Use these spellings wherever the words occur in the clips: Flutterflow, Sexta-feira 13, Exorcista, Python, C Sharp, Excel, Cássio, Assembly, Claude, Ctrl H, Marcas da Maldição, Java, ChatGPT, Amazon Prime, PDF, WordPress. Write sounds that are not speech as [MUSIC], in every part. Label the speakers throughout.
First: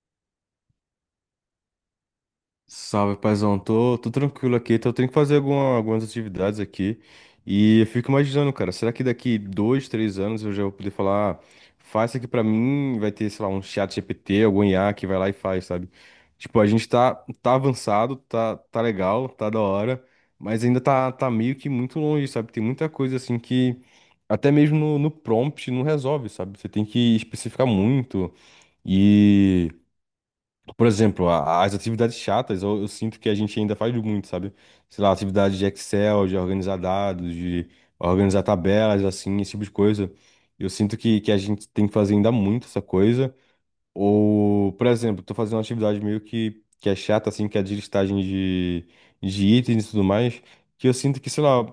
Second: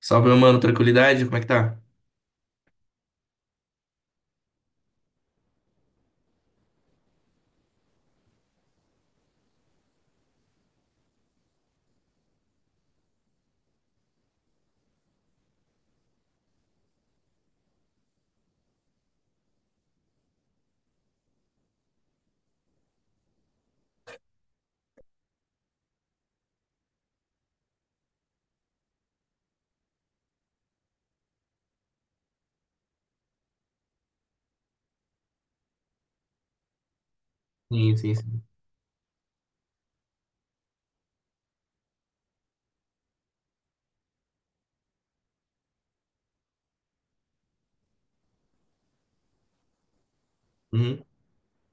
Speaker 1: Salve, meu mano, tranquilidade? Como é que tá?
Speaker 2: Salve, paizão. Tô tranquilo aqui. Então, eu tenho que fazer algumas atividades aqui. E eu fico imaginando, cara, será que daqui dois, três anos eu já vou poder falar, "Ah, faz isso aqui pra mim?" Vai ter, sei lá, um chat GPT, algum IA que vai lá e faz, sabe? Tipo, a gente tá avançado, tá legal, tá da hora, mas ainda tá meio que muito longe, sabe? Tem muita coisa assim que até mesmo no prompt não resolve, sabe? Você tem que especificar muito. Por exemplo, as atividades chatas, eu sinto que a gente ainda faz muito, sabe? Sei lá, atividade de Excel, de organizar dados, de
Speaker 1: Sim, sim, sim.
Speaker 2: organizar tabelas, assim, esse tipo de coisa. Eu sinto que a gente tem que fazer ainda muito essa coisa. Ou, por exemplo, tô fazendo uma atividade meio que é chata, assim, que é de listagem de itens e tudo mais, que eu
Speaker 1: Uhum.
Speaker 2: sinto que, sei lá,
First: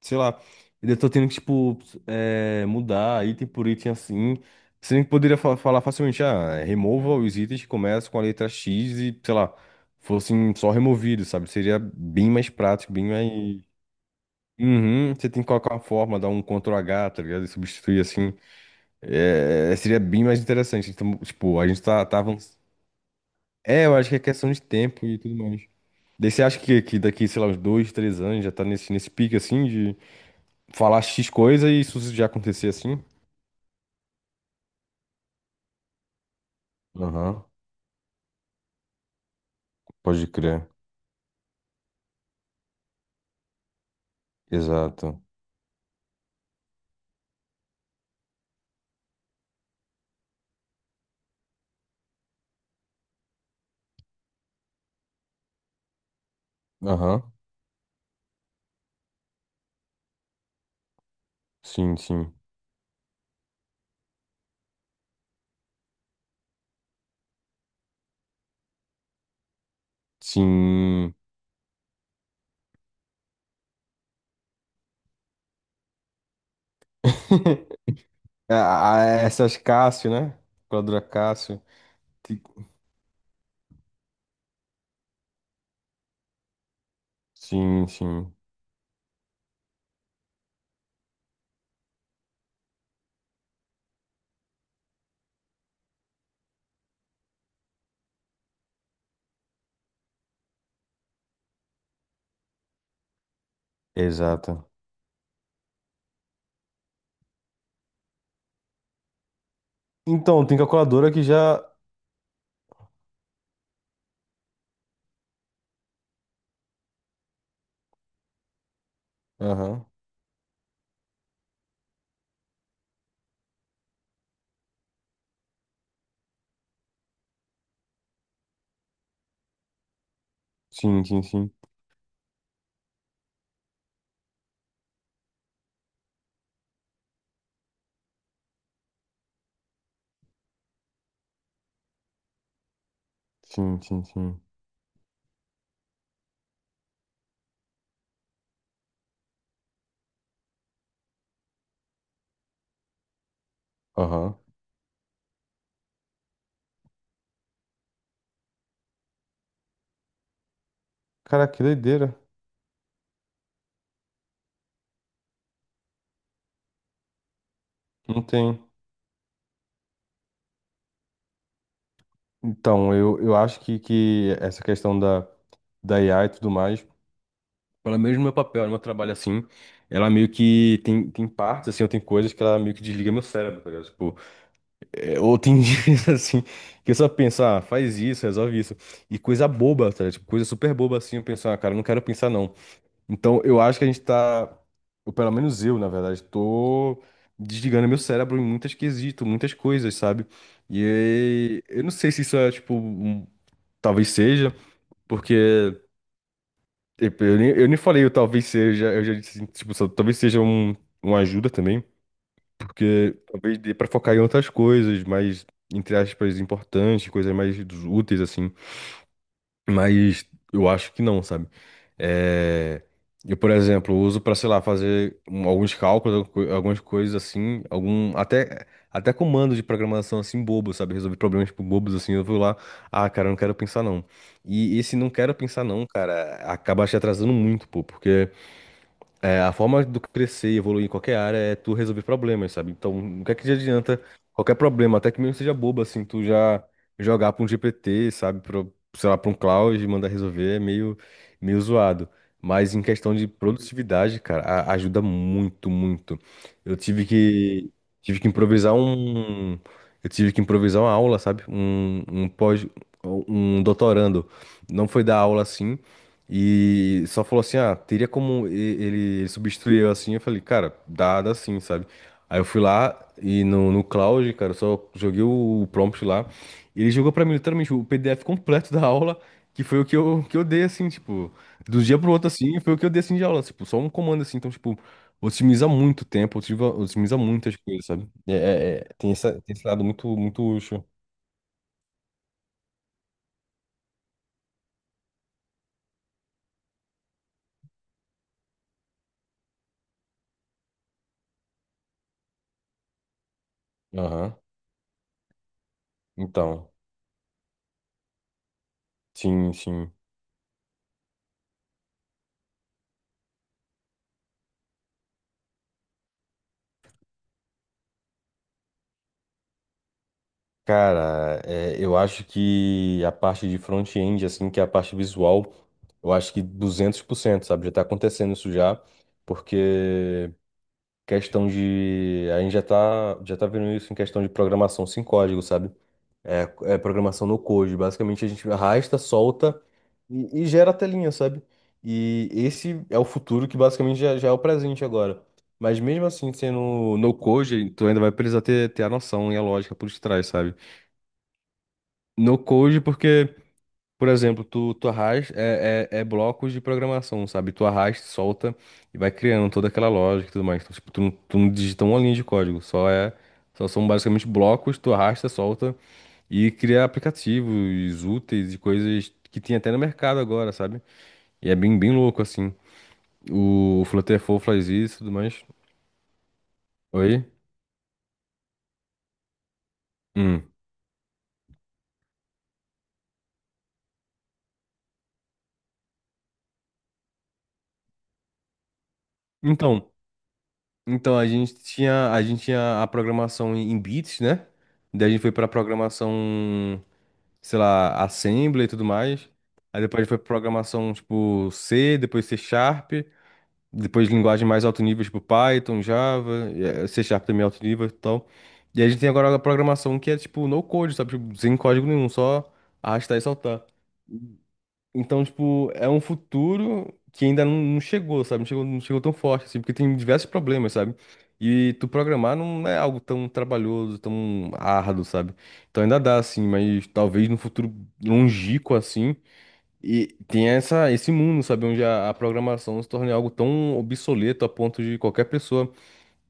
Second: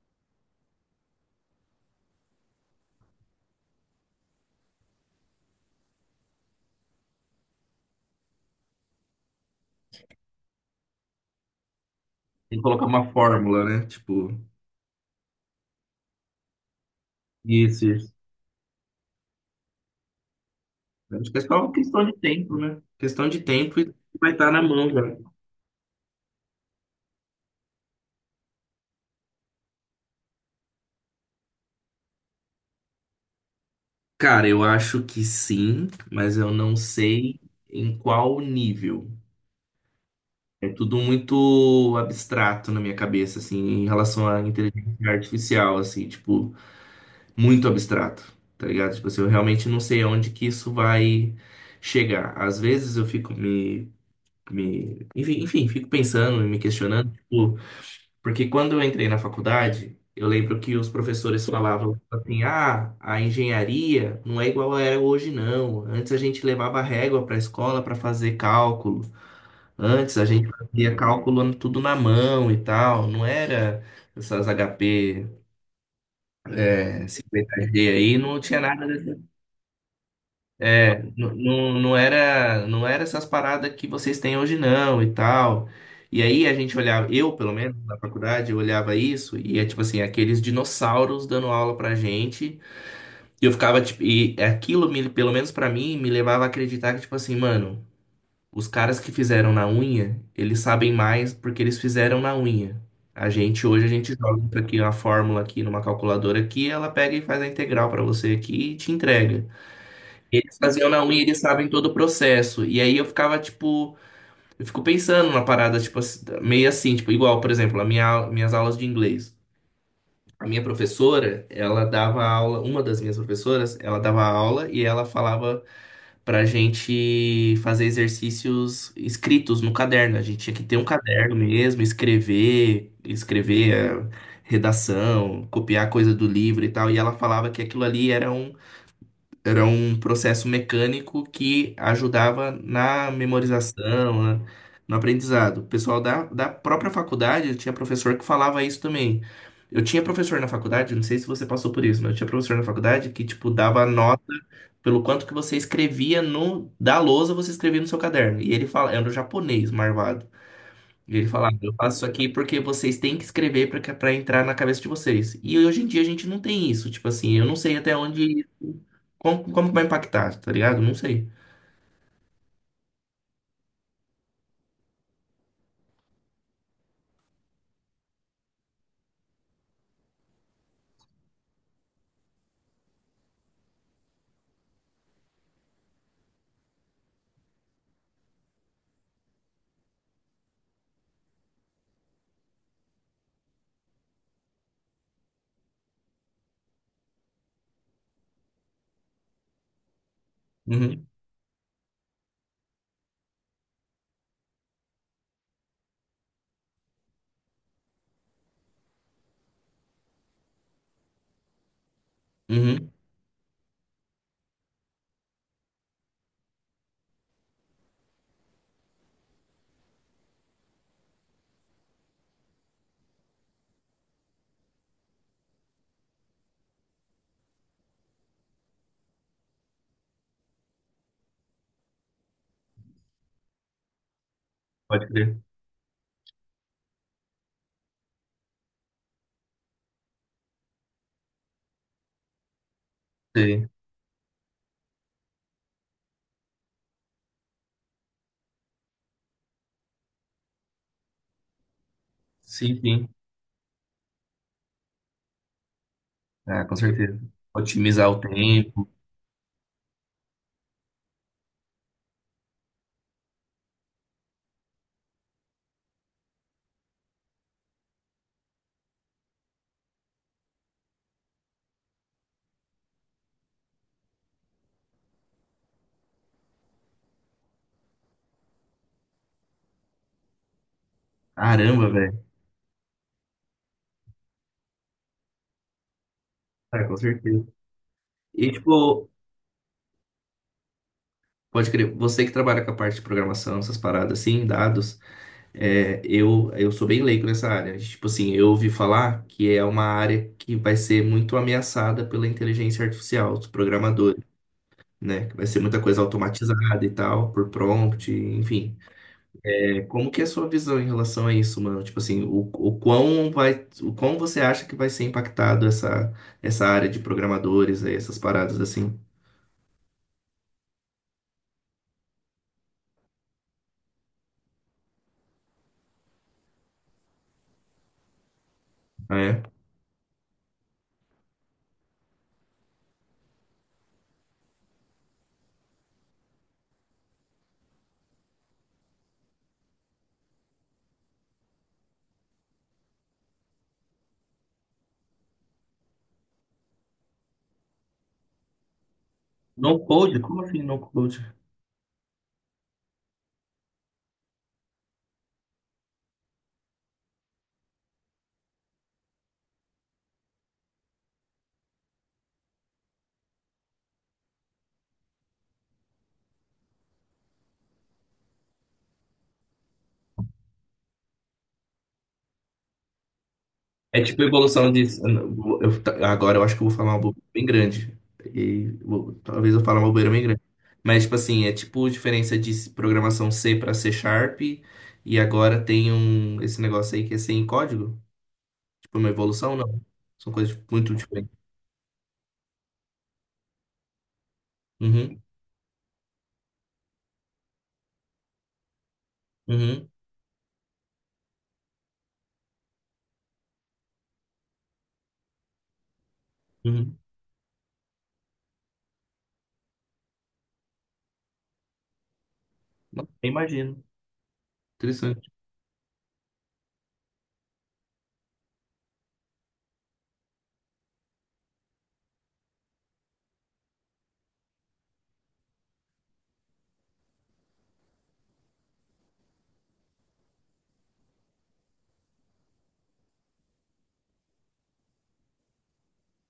Speaker 2: sei lá, eu tô tendo que, tipo, mudar item por item assim. Você nem poderia falar facilmente, ah, remova os itens que começam com a letra X e, sei lá, fossem só removidos, sabe? Seria bem mais
Speaker 1: Tem que colocar
Speaker 2: prático, bem
Speaker 1: uma
Speaker 2: mais.
Speaker 1: fórmula, né? Tipo,
Speaker 2: Uhum, você tem que colocar uma forma, dar um Ctrl H, tá ligado? E
Speaker 1: Isso,
Speaker 2: substituir
Speaker 1: isso.
Speaker 2: assim. É, seria bem mais interessante. Então,
Speaker 1: Acho que é
Speaker 2: tipo,
Speaker 1: só
Speaker 2: a
Speaker 1: uma
Speaker 2: gente
Speaker 1: questão
Speaker 2: tá,
Speaker 1: de
Speaker 2: tá avançando.
Speaker 1: tempo, né? Questão de tempo
Speaker 2: É,
Speaker 1: e
Speaker 2: eu acho que é
Speaker 1: vai estar
Speaker 2: questão de
Speaker 1: na mão já.
Speaker 2: tempo e tudo mais. Daí você acha que daqui, sei lá, uns dois, três anos já tá nesse pique assim falar X coisa e isso já acontecer assim?
Speaker 1: Cara, eu acho que sim, mas eu não sei
Speaker 2: Aham,
Speaker 1: em qual nível.
Speaker 2: pode crer.
Speaker 1: É tudo muito abstrato na minha cabeça, assim, em relação à inteligência
Speaker 2: Exato.
Speaker 1: artificial, assim, tipo, muito abstrato, tá ligado? Tipo assim, eu realmente não sei aonde que isso vai chegar. Às vezes eu fico Enfim, fico pensando e me questionando,
Speaker 2: Aham,
Speaker 1: tipo, porque quando eu entrei na faculdade, eu lembro que os professores falavam
Speaker 2: sim,
Speaker 1: tipo
Speaker 2: sim.
Speaker 1: assim: ah, a engenharia não é igual é hoje, não. Antes a gente levava régua para a escola para fazer cálculo, antes a gente fazia
Speaker 2: Sim.
Speaker 1: cálculo tudo na mão e tal, não era essas HP 50G aí,
Speaker 2: [LAUGHS]
Speaker 1: não tinha nada.
Speaker 2: Ah, essas Cássio, né? Calculadora Cássio.
Speaker 1: Não
Speaker 2: Ti-
Speaker 1: era, não era essas paradas que vocês têm hoje não e tal. E aí a gente olhava, eu pelo menos
Speaker 2: Sim,
Speaker 1: na
Speaker 2: sim.
Speaker 1: faculdade, eu olhava isso e é tipo assim, aqueles dinossauros dando aula pra gente. E eu ficava tipo, e pelo menos pra mim me levava a acreditar que tipo assim, mano, os caras que fizeram na unha, eles sabem mais porque eles fizeram na unha. A gente hoje a gente joga
Speaker 2: Exato.
Speaker 1: aqui uma fórmula aqui numa calculadora aqui, ela pega e faz a integral pra você aqui e te entrega.
Speaker 2: Então,
Speaker 1: Eles
Speaker 2: tem
Speaker 1: faziam na
Speaker 2: calculadora
Speaker 1: unha e
Speaker 2: que
Speaker 1: eles
Speaker 2: já.
Speaker 1: sabem todo o processo. E aí eu ficava, tipo, eu fico pensando na parada, tipo, assim, meio assim, tipo, igual, por exemplo, minhas aulas de inglês.
Speaker 2: Aham,
Speaker 1: A minha professora, ela dava aula, uma das minhas professoras, ela dava aula e ela falava pra gente fazer exercícios escritos no caderno. A gente tinha que ter um
Speaker 2: sim, sim,
Speaker 1: caderno
Speaker 2: sim.
Speaker 1: mesmo, escrever, escrever, redação, copiar coisa do livro e tal. E ela falava que aquilo ali era um processo mecânico que ajudava na
Speaker 2: Sim, sim,
Speaker 1: memorização,
Speaker 2: sim.
Speaker 1: né, no aprendizado. O pessoal da própria faculdade tinha professor que falava isso também. Eu tinha professor na faculdade, não sei se você passou por isso, mas eu tinha professor na faculdade que, tipo, dava nota
Speaker 2: Aham.
Speaker 1: pelo quanto que você escrevia no, da lousa, você escrevia no seu caderno. E ele fala, era um japonês, marvado. E ele
Speaker 2: Caraca,
Speaker 1: falava,
Speaker 2: que
Speaker 1: eu faço isso
Speaker 2: doideira.
Speaker 1: aqui porque vocês têm que escrever para entrar na cabeça de vocês. E hoje em dia a gente não tem isso, tipo assim, eu não sei até
Speaker 2: Não
Speaker 1: onde
Speaker 2: tem.
Speaker 1: como, como vai impactar, tá ligado? Não sei.
Speaker 2: Então, eu acho que essa questão da, da IA e tudo mais. Pelo menos no meu papel, no meu trabalho assim, ela meio que tem, tem partes, assim, ou tem coisas que ela meio que desliga meu cérebro, tá ligado? Tipo, é, ou tem [LAUGHS] dias assim, que eu só penso, ah, faz isso, resolve isso. E coisa boba, tá ligado? Tipo, coisa super boba assim, eu penso, ah, cara, eu não quero pensar não. Então, eu acho que a gente tá, ou pelo menos eu, na verdade, tô desligando meu cérebro em muitas quesitos, muitas coisas, sabe? E
Speaker 1: Uhum,
Speaker 2: aí, eu não sei se isso é, tipo, talvez seja, porque. Tipo, eu nem, eu nem falei, eu talvez seja, eu já disse, assim, tipo, talvez seja um, uma ajuda também,
Speaker 1: uhum.
Speaker 2: porque talvez dê pra focar em outras coisas mais, entre aspas, importantes, coisas mais úteis, assim, mas eu acho que não, sabe? É, eu, por exemplo, uso pra, sei lá, fazer alguns cálculos, algumas coisas assim, algum, até comando de programação, assim, bobo, sabe? Resolver problemas, tipo, bobos, assim, eu vou lá, ah, cara, eu não quero pensar, não. E esse
Speaker 1: Pode
Speaker 2: não quero
Speaker 1: crer.
Speaker 2: pensar não, cara, acaba te atrasando muito, pô, porque é, a forma do crescer e evoluir em qualquer área é tu resolver problemas, sabe? Então, o que é que já
Speaker 1: Sei.
Speaker 2: adianta qualquer problema, até que mesmo seja bobo, assim, tu já jogar pra um GPT, sabe? Pra, sei lá, pra um Claude e mandar resolver é meio, meio zoado. Mas
Speaker 1: Sim,
Speaker 2: em
Speaker 1: sim.
Speaker 2: questão de produtividade, cara, ajuda muito, muito.
Speaker 1: Ah, com
Speaker 2: Eu tive
Speaker 1: certeza.
Speaker 2: que,
Speaker 1: Otimizar
Speaker 2: tive
Speaker 1: o
Speaker 2: que improvisar
Speaker 1: tempo.
Speaker 2: um, eu tive que improvisar uma aula, sabe? Um pós, um doutorando. Não foi dar aula assim. E só falou assim, ah, teria como ele substituir eu assim? Eu falei, cara, dá sim, sabe? Aí eu fui lá e no Cloud, cara, eu só joguei o, prompt lá. E ele jogou pra mim literalmente o PDF completo da aula, que foi o que eu dei, assim, tipo, do
Speaker 1: Caramba,
Speaker 2: dia pro outro,
Speaker 1: velho.
Speaker 2: assim, foi o que eu dei, assim, de aula, tipo, só um comando, assim. Então, tipo, otimiza muito o tempo, otimiza,
Speaker 1: Ah, com
Speaker 2: otimiza
Speaker 1: certeza.
Speaker 2: muitas coisas, sabe? É,
Speaker 1: E
Speaker 2: é,
Speaker 1: tipo,
Speaker 2: tem essa, tem esse lado muito, muito útil.
Speaker 1: pode crer, você que trabalha com a parte de programação, essas paradas assim, dados. É, eu sou bem leigo nessa área. Tipo assim, eu ouvi falar que é uma área que vai ser muito ameaçada pela inteligência artificial, os programadores,
Speaker 2: Aham.
Speaker 1: né? Que vai ser muita coisa
Speaker 2: Então,
Speaker 1: automatizada e tal, por prompt, enfim.
Speaker 2: sim,
Speaker 1: É,
Speaker 2: sim.
Speaker 1: como que é a sua visão em relação a isso, mano? Tipo assim, o quão vai, o quão você acha que vai ser impactado essa, essa área de programadores aí, essas paradas assim?
Speaker 2: Cara, é, eu acho que a parte de front-end, assim, que é a parte visual, eu acho que 200%, sabe? Já tá acontecendo isso já,
Speaker 1: Ah, é.
Speaker 2: porque questão de... A gente já tá vendo isso em questão de programação sem código, sabe? É, é programação no code. Basicamente, a gente arrasta, solta e gera a telinha, sabe? E esse é o futuro que basicamente já, já é o presente agora. Mas mesmo assim, sendo no code, tu ainda vai precisar ter, ter a noção e a lógica
Speaker 1: No
Speaker 2: por
Speaker 1: code?
Speaker 2: trás,
Speaker 1: Como
Speaker 2: sabe?
Speaker 1: assim no code?
Speaker 2: No code, porque, por exemplo, tu, tu arrasta, é blocos de programação, sabe? Tu arrasta, solta e vai criando toda aquela lógica e tudo mais. Então, tipo, tu, tu não digita uma linha de código, só é, só são basicamente blocos, tu arrasta, solta e cria aplicativos úteis e coisas que tem até no mercado agora, sabe? E é bem, bem louco, assim. O
Speaker 1: É tipo
Speaker 2: Flutterflow faz
Speaker 1: evolução de.
Speaker 2: isso e tudo mais.
Speaker 1: Eu agora eu acho que eu vou falar uma
Speaker 2: Oi?
Speaker 1: bobeira bem grande. Talvez eu fale uma bobeira bem grande.
Speaker 2: Hum.
Speaker 1: Mas, tipo assim, é tipo diferença de programação C para C Sharp. E agora tem um, esse negócio aí que é sem código. Tipo, uma evolução, não.
Speaker 2: Então,
Speaker 1: São coisas muito diferentes.
Speaker 2: a gente tinha a programação em em bits, né? Daí a gente
Speaker 1: Uhum,
Speaker 2: foi pra programação. Sei lá, Assembly e tudo mais. Aí
Speaker 1: uhum,
Speaker 2: depois foi programação tipo C, depois C Sharp, depois linguagem mais alto nível, tipo Python, Java, e,
Speaker 1: uhum.
Speaker 2: C Sharp também é alto nível e tal. E a gente tem agora a programação que é tipo no code, sabe? Tipo, sem código nenhum, só
Speaker 1: Não,
Speaker 2: arrastar e
Speaker 1: eu
Speaker 2: soltar.
Speaker 1: imagino.
Speaker 2: Então,
Speaker 1: Interessante.
Speaker 2: tipo, é um futuro que ainda não chegou, sabe? Não chegou, não chegou tão forte, assim, porque tem diversos problemas, sabe? E tu programar não é algo tão trabalhoso, tão árduo, sabe? Então ainda dá, assim, mas talvez no futuro longínquo, assim, e tenha essa, esse mundo, sabe? Onde a programação se torne algo tão obsoleto a ponto de qualquer pessoa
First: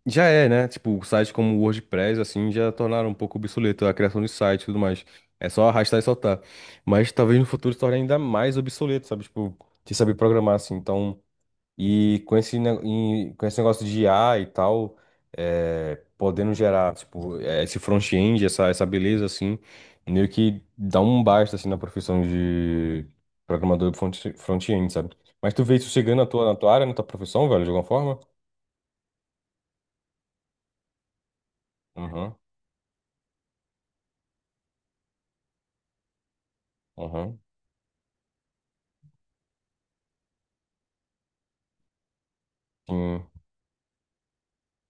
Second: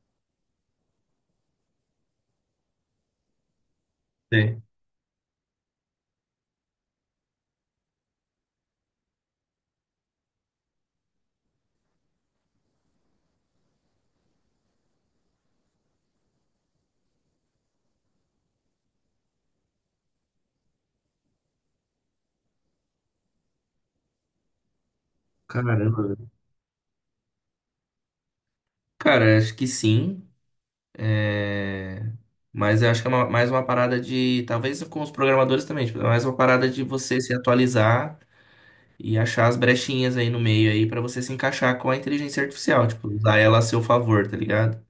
Speaker 2: já é, né? Tipo, sites como o WordPress, assim, já tornaram um pouco obsoleto a criação de
Speaker 1: É.
Speaker 2: site e tudo mais. É só arrastar e soltar. Mas talvez no futuro se torne ainda mais obsoleto, sabe? Tipo, de saber programar, assim. Então, e com e com esse negócio de IA e tal, é, podendo gerar, tipo, é, esse front-end, essa beleza, assim, meio que dá um basta, assim, na profissão de programador front-end, sabe? Mas tu vê isso
Speaker 1: Caramba,
Speaker 2: chegando
Speaker 1: velho.
Speaker 2: na tua área, na tua profissão, velho, de alguma forma?
Speaker 1: Cara, acho que sim. É,
Speaker 2: Aham,
Speaker 1: mas eu acho que é mais uma parada de. Talvez com os programadores também, tipo, é mais uma parada de você se
Speaker 2: aham.
Speaker 1: atualizar e achar as brechinhas aí no meio aí pra você se encaixar com a inteligência artificial, tipo,
Speaker 2: Sim.
Speaker 1: usar ela a seu favor, tá ligado?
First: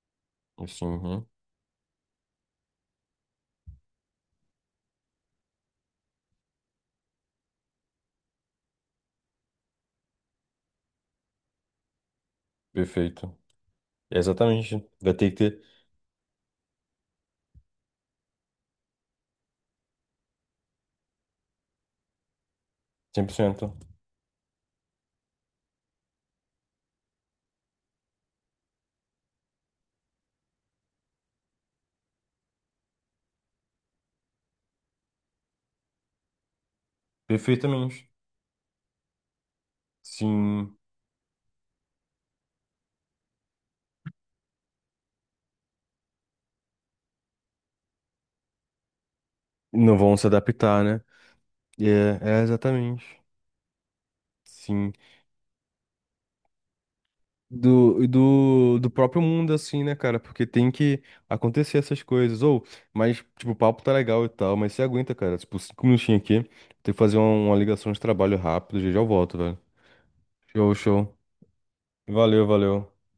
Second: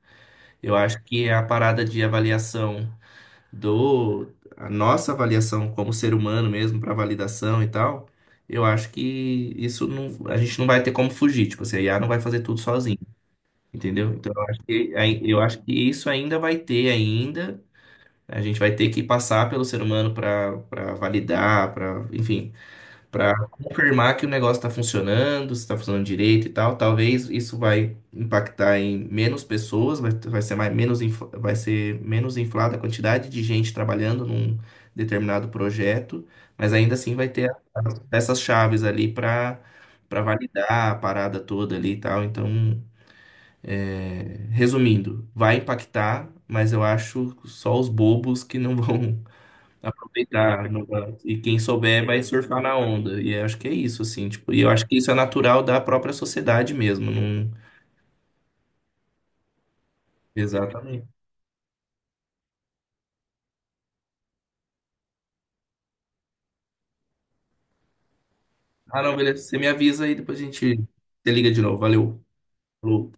Speaker 1: Eu
Speaker 2: Sim,
Speaker 1: acho
Speaker 2: uhum.
Speaker 1: que a parada de avaliação do. A nossa avaliação como ser humano mesmo, pra validação e tal, eu acho que isso não. A gente não vai ter como fugir, tipo, assim, a IA não vai fazer tudo sozinho.
Speaker 2: Perfeito.
Speaker 1: Entendeu?
Speaker 2: É
Speaker 1: Então, eu acho
Speaker 2: exatamente.
Speaker 1: que,
Speaker 2: Vai
Speaker 1: aí-
Speaker 2: ter que
Speaker 1: eu acho
Speaker 2: ter
Speaker 1: que isso ainda vai ter ainda, a gente vai ter que passar pelo ser humano para validar, para, enfim,
Speaker 2: cem
Speaker 1: para
Speaker 2: por cento
Speaker 1: confirmar que o negócio está funcionando, se está funcionando direito e tal. Talvez isso vai impactar em menos pessoas, vai, vai ser mais, menos, vai ser menos inflada a quantidade de gente trabalhando num determinado projeto, mas ainda assim vai ter a-
Speaker 2: Perfeitamente.
Speaker 1: essas chaves ali para
Speaker 2: Sim.
Speaker 1: validar a parada toda ali e tal. Então, é, resumindo, vai impactar, mas eu acho só os bobos que não vão [LAUGHS]
Speaker 2: Não vão se
Speaker 1: aproveitar. Não
Speaker 2: adaptar, né?
Speaker 1: vão- E quem souber vai
Speaker 2: É, é
Speaker 1: surfar na
Speaker 2: exatamente.
Speaker 1: onda. E eu acho que é isso, assim, tipo, e eu acho
Speaker 2: Sim.
Speaker 1: que isso é natural da própria sociedade mesmo. Não...
Speaker 2: Do, e do, do próprio mundo, assim, né, cara? Porque tem que
Speaker 1: Exatamente.
Speaker 2: acontecer essas coisas. Ou, mas, tipo, o papo tá legal e tal, mas você aguenta, cara. Tipo, 5 minutinhos aqui. Tem que fazer uma ligação de trabalho rápido, já já
Speaker 1: Ah,
Speaker 2: eu
Speaker 1: não,
Speaker 2: volto,
Speaker 1: beleza. Você
Speaker 2: velho.
Speaker 1: me avisa aí, depois a gente
Speaker 2: Show, show.
Speaker 1: se liga de novo. Valeu.
Speaker 2: Valeu, valeu.
Speaker 1: Falou.